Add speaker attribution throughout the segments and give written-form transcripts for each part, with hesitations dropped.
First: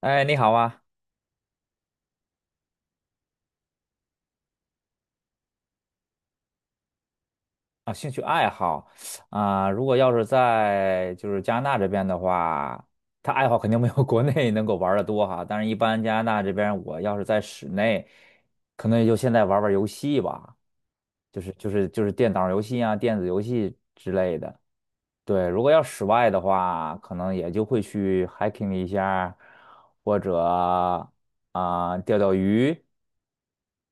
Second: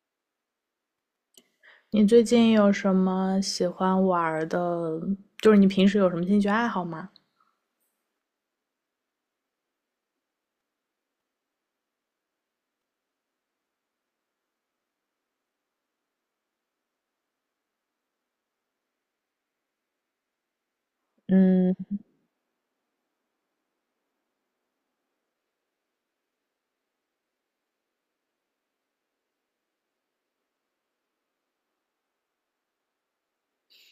Speaker 1: 哎，你好啊！
Speaker 2: 你最近有什么喜欢玩儿的？就是你平时有什么兴趣爱好吗？
Speaker 1: 啊，兴趣爱好啊，如果在加拿大这边的话，他爱好肯定没有国内能够玩的多哈。但是，一般加拿大这边，我要是在室内，可能也就现在玩玩游戏吧，就是电脑游戏啊、电子游戏之类的。对，如果要室外的话，可能也就会去 hiking 一下，或者啊、钓钓鱼，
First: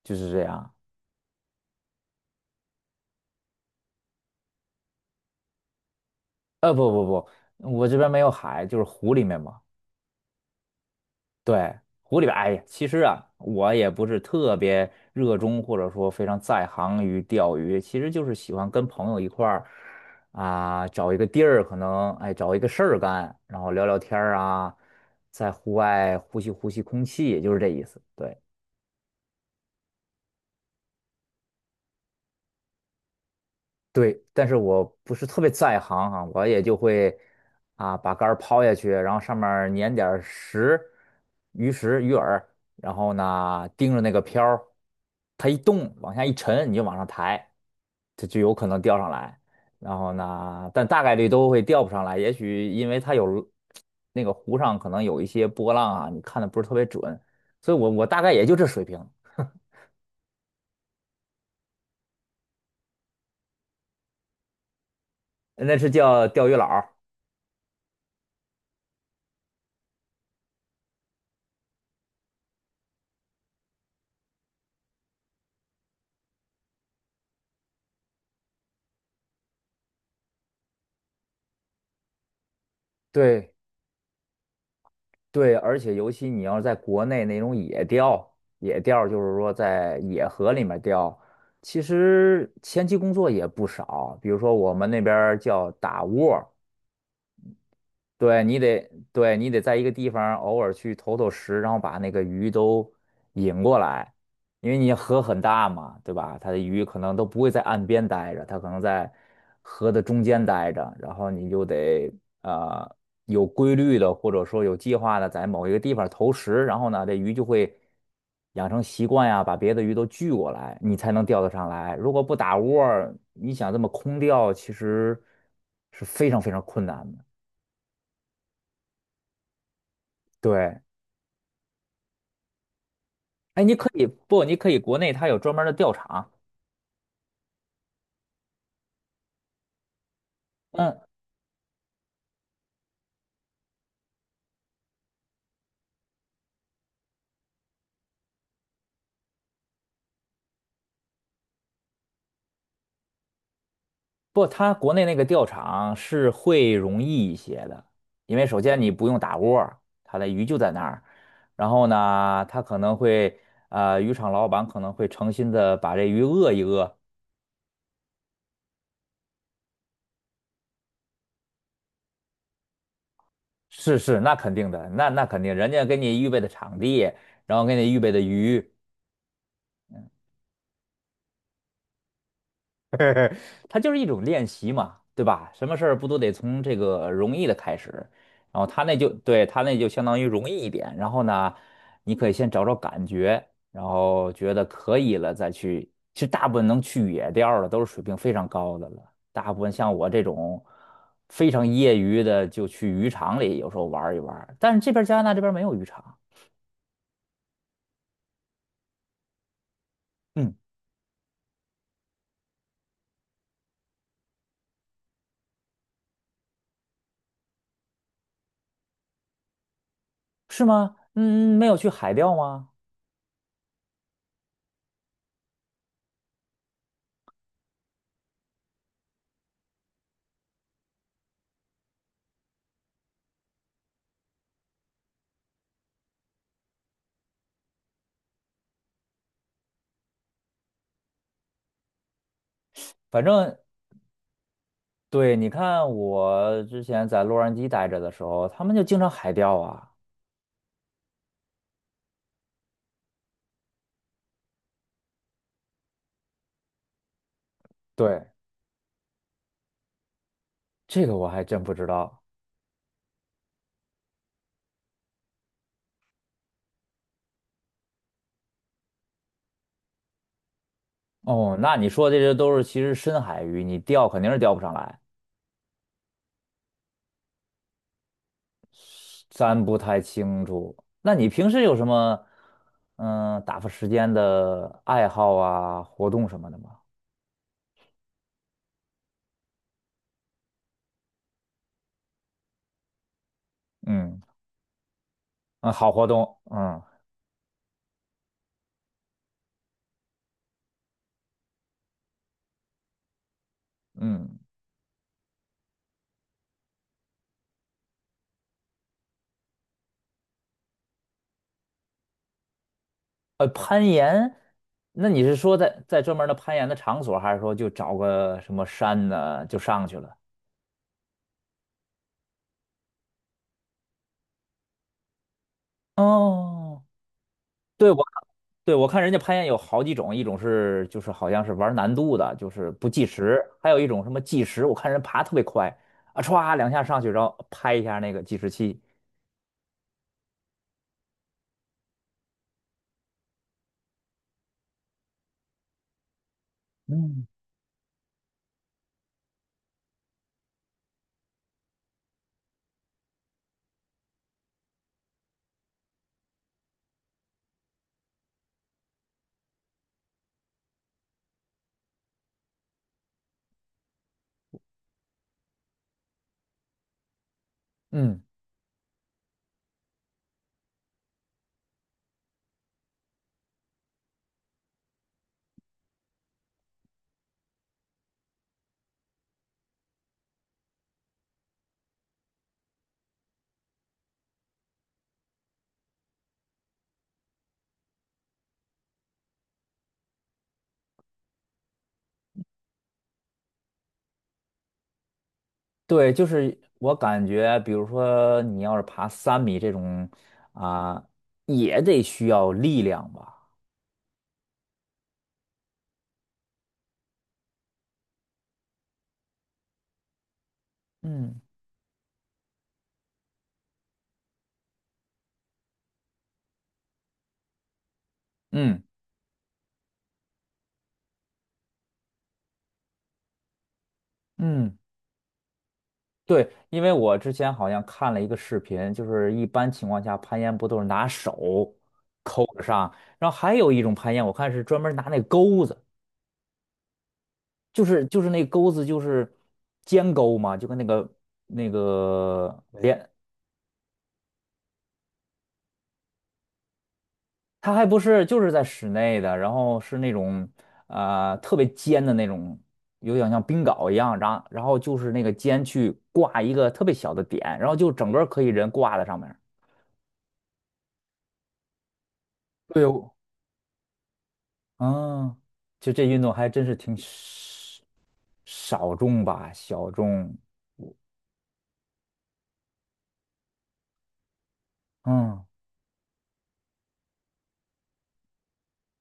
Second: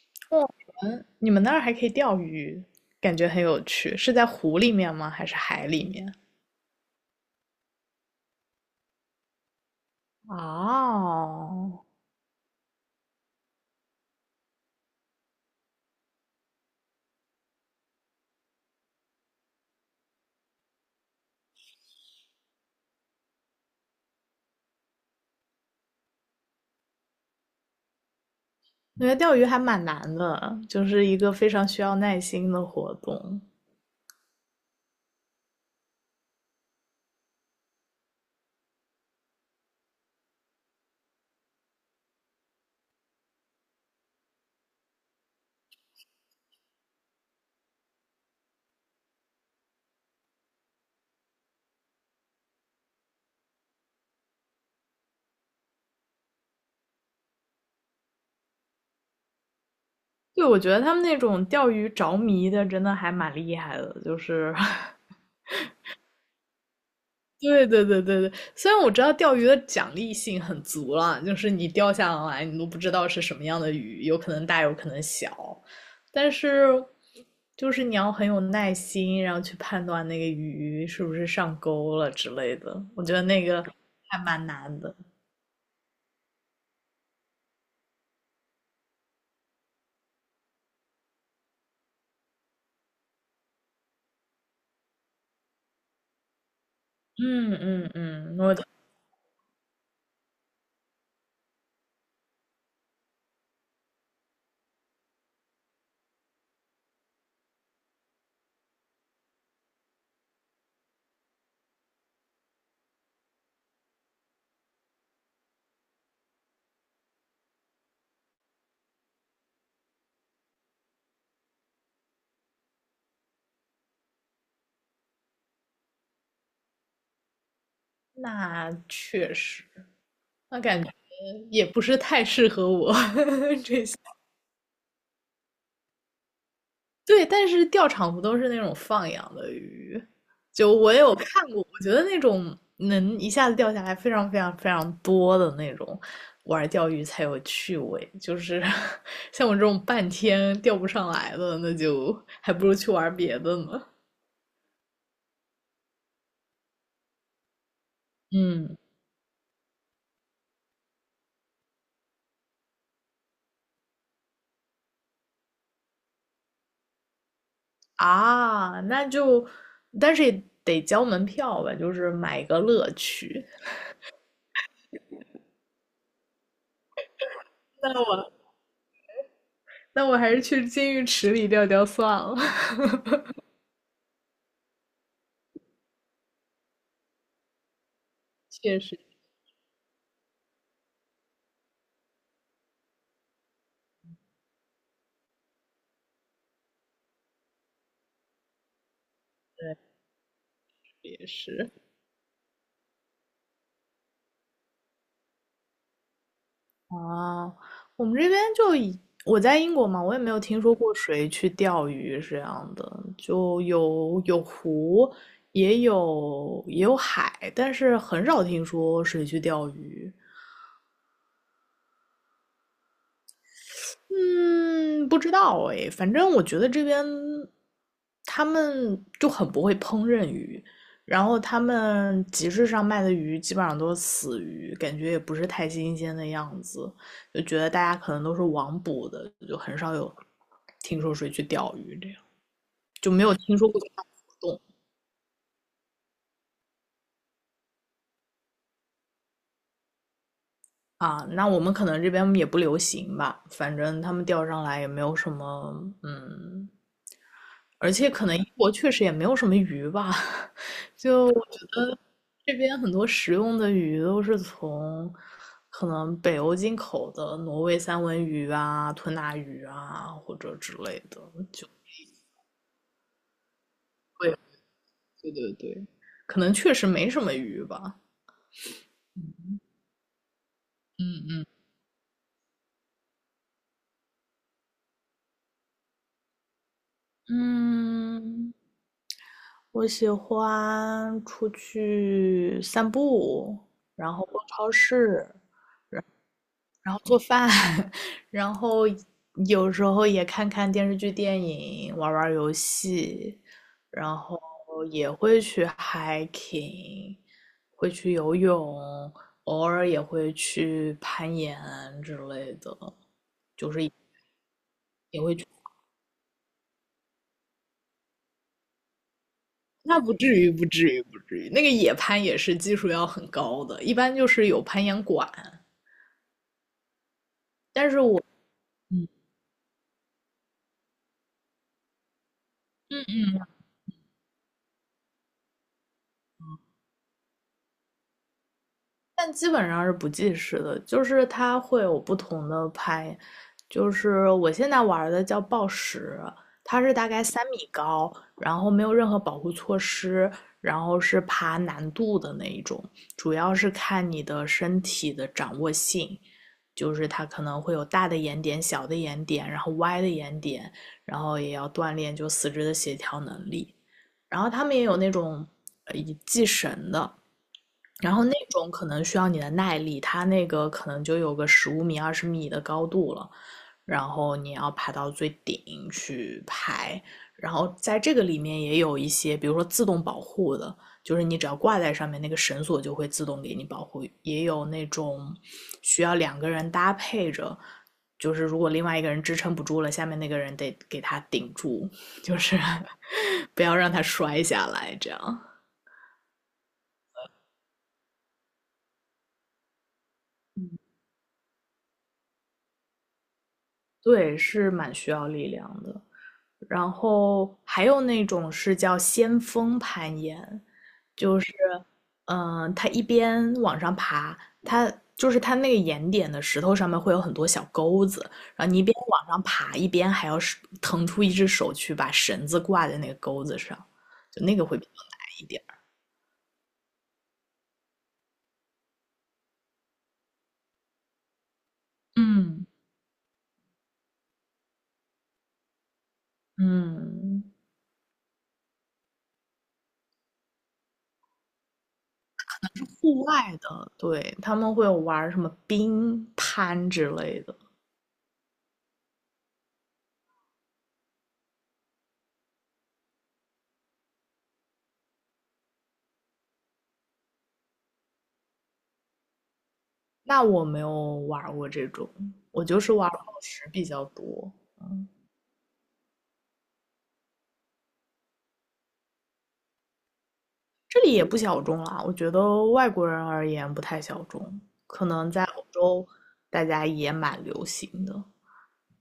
Speaker 1: 就是这样。
Speaker 2: 你们那儿还可以钓鱼，感觉很有趣。是在湖里面吗？还是海里面？
Speaker 1: 不，我这边没有海，就是湖里面嘛。对，
Speaker 2: 哦，
Speaker 1: 湖里边，哎呀，其实啊，我也不是特别热衷，或者说非常在行于钓鱼，其实就是喜欢跟朋友一块儿啊，找一个地儿，可能哎找一个事儿干，然后聊聊天儿啊，在户外呼吸呼吸空气，也就是这意思。对。
Speaker 2: 我觉得钓鱼还蛮难的，就是一个非常需要耐心的活动。
Speaker 1: 对，但是我不是特别在行啊，我也就会啊把杆儿抛下去，然后上面儿粘点儿石、鱼食、鱼饵，然后呢盯着那个漂儿，它一动往下一沉，你就往上抬，它就有可能钓上来。然后呢，但大概率都会钓不上来，也许因为它有那个湖上可能有一些波浪啊，你看的不是特别准，所以我大概也就这水平，
Speaker 2: 对，我觉得他们那种钓鱼着迷的，真的还蛮厉害的，就是
Speaker 1: 那是叫钓鱼佬儿。
Speaker 2: 对对对对对，虽然我知道钓鱼的奖励性很足了，就是你钓下来你都不知道是什么样的鱼，有可能大有可能小，但是就是你要很有耐心，然后去判断那个鱼是不是上钩了之类的，我觉得那
Speaker 1: 对。
Speaker 2: 个还蛮难的。
Speaker 1: 对，而且尤其你要是在国内那种野钓，野钓就是说在野河里面钓，其实前期工作也不少。比如说我们那边儿叫打窝，
Speaker 2: 嗯嗯嗯，
Speaker 1: 对你得，对你得在一个地方偶尔去投投食，然后把那个鱼都引过来，因为你河很大嘛，对吧？它的鱼可能都不会在岸边待着，它可能在河的中间待着，然后你就得呃有规律的或者说有计划的在某一个地方投食，然后呢，这鱼就会养成习惯呀，把别的鱼都聚过来，你才能钓得上来。如果不打窝儿你想这么空钓，其实是非常非常困难的。
Speaker 2: 那确实，那
Speaker 1: 对，
Speaker 2: 感觉也不是太适合我。
Speaker 1: 哎，你可以不？你可以国内它有专门儿的钓场，
Speaker 2: 对，但是钓场不都是那种放养的鱼？就我
Speaker 1: 嗯，
Speaker 2: 也有看过，我觉得那种能一下子钓下来非常非常非常多的那种，玩钓鱼才有趣味。就是 像我这种半天钓不上来的，那就还不如去玩别的呢。
Speaker 1: 不，它国内那个钓场是会容易一些的，因为首
Speaker 2: 嗯
Speaker 1: 先你不用打窝儿它的鱼就在那儿，然后呢，它可能会渔场老板可能会诚心的把这鱼饿一饿，
Speaker 2: 啊，那就，但是也得交门票吧，就是买个乐趣。
Speaker 1: 是是，那肯定的，那肯定，人家给你预备的场地，然后给你
Speaker 2: 那
Speaker 1: 预备的
Speaker 2: 我
Speaker 1: 鱼，
Speaker 2: 那我还是去金鱼池里钓钓算了。
Speaker 1: 它就是一种练习嘛，对吧？什么事儿不都得从这个容易的开始？然后
Speaker 2: 确
Speaker 1: 他那
Speaker 2: 实，
Speaker 1: 就对他那就相当于容易一点，然后呢，你可以先找找感觉，然后觉得可以了再去。其实大部分能去野钓儿的都是水平非常高的了，大部分
Speaker 2: 对，
Speaker 1: 像我这种
Speaker 2: 也
Speaker 1: 非常
Speaker 2: 是。
Speaker 1: 业余的，就去渔场里有时候玩儿一玩儿。但是这边儿加拿大这边儿没有渔场，
Speaker 2: 啊，我们这边就以我在英国嘛，我也没有
Speaker 1: 嗯，
Speaker 2: 听说过谁去钓鱼是这样的，就有湖，也有海，但是很少听说谁去钓鱼。
Speaker 1: 是吗？嗯，没有去海钓吗？
Speaker 2: 嗯，不知道哎，反正我觉得这边他们就很不会烹饪鱼，然后他们集市上卖的鱼基本上都是死鱼，感觉也不是太新鲜的样子，就觉得大家可能都是网捕的，就很少有听说谁去钓鱼这样，就没
Speaker 1: 反
Speaker 2: 有听
Speaker 1: 正
Speaker 2: 说过这项活动
Speaker 1: 对，你看我之前在洛杉矶待着的时候，他们就经常海钓啊。
Speaker 2: 啊。那我们可能这边也不流行吧，反正他们钓上来也没有什么嗯而且可
Speaker 1: 对，
Speaker 2: 能英国确实也没有什么鱼吧，
Speaker 1: 这个
Speaker 2: 就
Speaker 1: 我
Speaker 2: 我
Speaker 1: 还
Speaker 2: 觉
Speaker 1: 真不知
Speaker 2: 得
Speaker 1: 道。
Speaker 2: 这边很多食用的鱼都是从可能北欧进口的挪威三文鱼啊、吞拿鱼啊或者之类的，
Speaker 1: 哦，
Speaker 2: 就
Speaker 1: 那你说这些都是其实深海鱼，你钓肯定是钓不上来，
Speaker 2: 对对对，可能确实没什么鱼吧。
Speaker 1: 咱不太清楚。那你平时有什么嗯打发时间的爱好啊、活动什么的吗？
Speaker 2: 嗯，我喜欢出去散步，然
Speaker 1: 嗯
Speaker 2: 后逛超市，
Speaker 1: 嗯，好活动，嗯
Speaker 2: 然后做饭，然后有时候也看看电视剧、电影，玩玩游戏，然
Speaker 1: 嗯，
Speaker 2: 后也会去 hiking，会去游泳，偶尔也会去攀岩之类的。
Speaker 1: 攀岩，那你是说在在专门的攀岩的场所，还是说就找个什么山呢就上去
Speaker 2: 那不
Speaker 1: 了？
Speaker 2: 至于，不至于，不至于。那个野攀也是技术要很高的，一般就是有攀岩馆，
Speaker 1: 哦对
Speaker 2: 但是
Speaker 1: 我
Speaker 2: 我。
Speaker 1: 对我看
Speaker 2: 嗯
Speaker 1: 人家攀岩有好几种，一种是就是好像是玩难度的，就是不计时，还有一种什么计时，我看人爬特别快啊，歘两下上去，然后拍一下那个计时器。
Speaker 2: 但基本上是不计时的，就是它会有不同的拍，就是我现在玩的叫暴食，它是大概
Speaker 1: 嗯，
Speaker 2: 3米高，然后没有任何保护措施，然后是爬难度的那一种，主要是看你的身体的掌握性，就是它可能会有大的岩点、小的岩点，然后歪的岩点，然后也要锻炼就四肢的协调能力，然后他们也有那种以系绳的。然
Speaker 1: 嗯，
Speaker 2: 后那种可能需要你的耐力，它那个可能就有个15米、20米的高度了，然后你要爬到最顶去拍。然后在这个里面也有一些，比如说自动保护的，就是你只要挂在上面，那个绳索就会自动给你保护。也有那种需要两个人搭配着，就是如果另外一个人支撑不住了，下面那个人得给他顶住，就是 不要让他摔下来，这样。
Speaker 1: 对，就是我感觉，比如说你要是爬3米这种啊，也得需要力量吧。
Speaker 2: 对，是蛮需要力量的。然后还有那种是叫先锋攀岩，就
Speaker 1: 嗯
Speaker 2: 是，它一边往上爬，它就是它那个岩点的石头上面会有很多小钩子，然后你
Speaker 1: 嗯
Speaker 2: 一边往上爬，一边还要是腾出一只手去把绳子挂在那个钩子上，就那个会
Speaker 1: 嗯。
Speaker 2: 比较难一点儿
Speaker 1: 对，因为我之前好像看了一个视频，就是一般情况下攀岩不都是拿手抠着
Speaker 2: 嗯
Speaker 1: 上，然后还有一种攀岩，我看是专门拿那钩子，
Speaker 2: 嗯，
Speaker 1: 就是那钩子就是尖钩嘛，就跟那个那个连，
Speaker 2: 户外的，对，他们会有玩儿什么冰攀之类的，
Speaker 1: 它还不是就是在室内的，然后是那种特别尖的那种，有点像冰镐一样，然后然后就是那个尖去挂一个特别小的点，然后就整个可以人挂在上面。
Speaker 2: 那我没有玩过这种，我就
Speaker 1: 对，
Speaker 2: 是玩宝石比较多。
Speaker 1: 啊，就这运动还真是挺少少众吧，小众。
Speaker 2: 这里也不小众啦，我觉得外国人而言不太小众，可能
Speaker 1: 嗯，
Speaker 2: 在欧洲大家也蛮流行的。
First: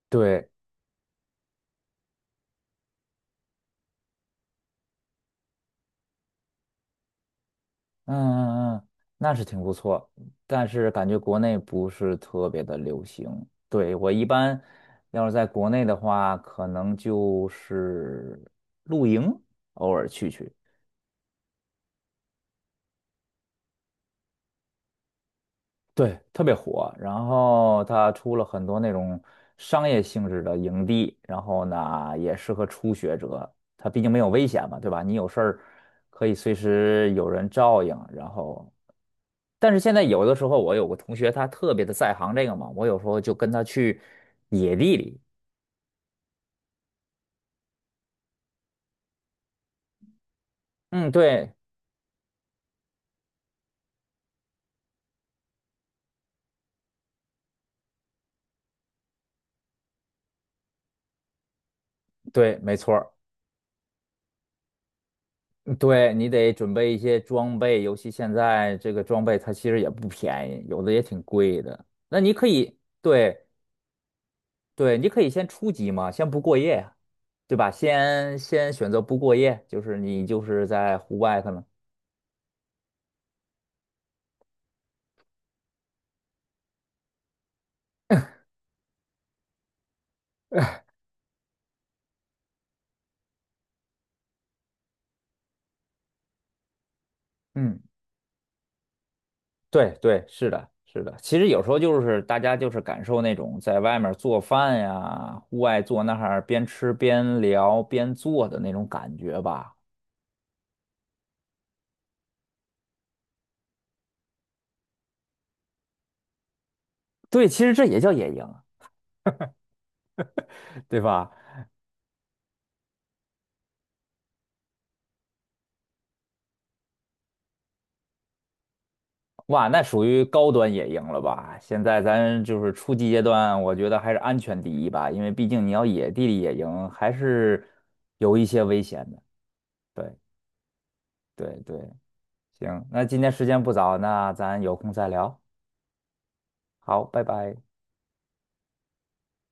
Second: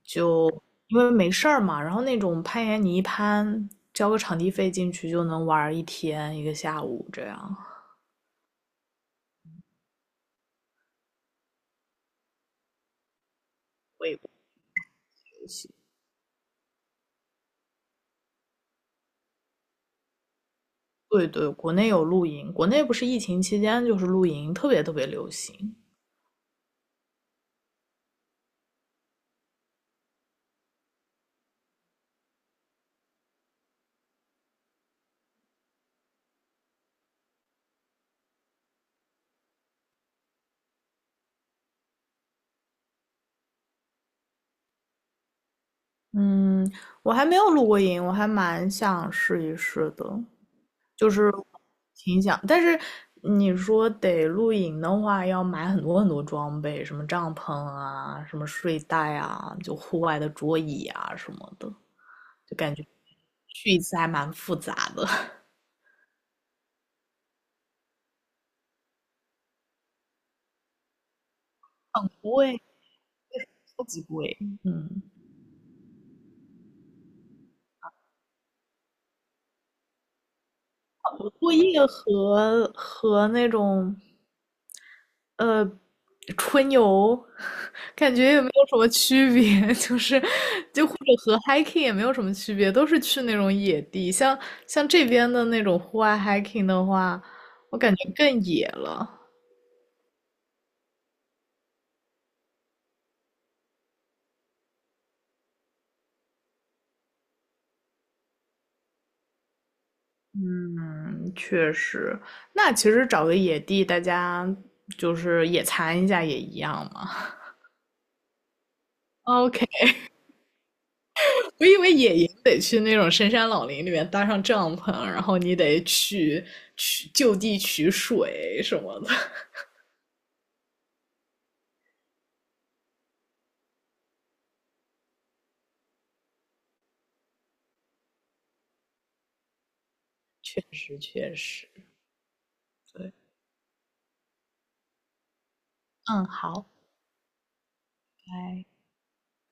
Speaker 1: 对，
Speaker 2: 因为没事儿嘛，然后那种攀岩你一攀，交个场地费进去就能玩一天一个下午这样。
Speaker 1: 嗯嗯嗯，那是挺不错，但是感觉国内不是特别的流行。对，我一般要是在国内的话，可能就是露营，偶尔去去。
Speaker 2: 对对，国内有露营，国内不是疫情期间就是露营特别特别流行。
Speaker 1: 对，特别火。然后它出了很多那种商业性质的营地，然后呢也适合初学者。它毕竟没有危险嘛，对吧？你有事儿可以随时有人照应。然后，但是现在有的时候，我有个同学他特别的在行这个嘛，我有时候就跟他去野地里。
Speaker 2: 嗯，我还没有露过营，我还蛮想试一试的。就
Speaker 1: 嗯，
Speaker 2: 是
Speaker 1: 对
Speaker 2: 挺想，但是你说得露营的话，要买很多很多装备，什么帐篷啊，什么睡袋啊，就户外的桌椅啊什么的，
Speaker 1: 对，没错儿
Speaker 2: 去一次还蛮复杂的，
Speaker 1: 嗯对你得准备一些装备，尤其现在这个装备它其实也不便宜，有的也挺贵的。那
Speaker 2: 不
Speaker 1: 你可
Speaker 2: 会，
Speaker 1: 以。对，
Speaker 2: 超级贵。
Speaker 1: 对，
Speaker 2: 嗯，
Speaker 1: 你可以先初级嘛，先不过夜，呀，对吧？先先选择不过夜，就是你就是在户
Speaker 2: 我
Speaker 1: 外可
Speaker 2: 作
Speaker 1: 能
Speaker 2: 业和那种呃，春游 感觉也没有什么区别，就是或者和 hiking 也没有什么区别，都是去那种野地。像这边的那种户外 hiking 的话，我
Speaker 1: 嗯，
Speaker 2: 感觉更野了。
Speaker 1: 对对，是的，是的。其实有时候就是大家就是感受那种在外面做饭呀，户外坐那儿边吃边聊边做的那种感觉吧。
Speaker 2: 嗯，确实。那其实找个野地，大家就是野餐一下也一样嘛。
Speaker 1: 对，其实这也叫野营，
Speaker 2: OK，
Speaker 1: 对吧？
Speaker 2: 我以为野营得去那种深山老林里面搭上帐篷，然后你得去取就地取水什么的。
Speaker 1: 哇，那属于高端野营了吧？现在咱就是初级阶段，我觉得还是安全第一吧，因为毕竟你要野地里野营，还是有一些危险的。对
Speaker 2: 确实确
Speaker 1: 对
Speaker 2: 实，
Speaker 1: 对，行，那
Speaker 2: 对，
Speaker 1: 今天时间不早，那咱有空再聊。
Speaker 2: 嗯，好，
Speaker 1: 好，拜拜。
Speaker 2: 拜。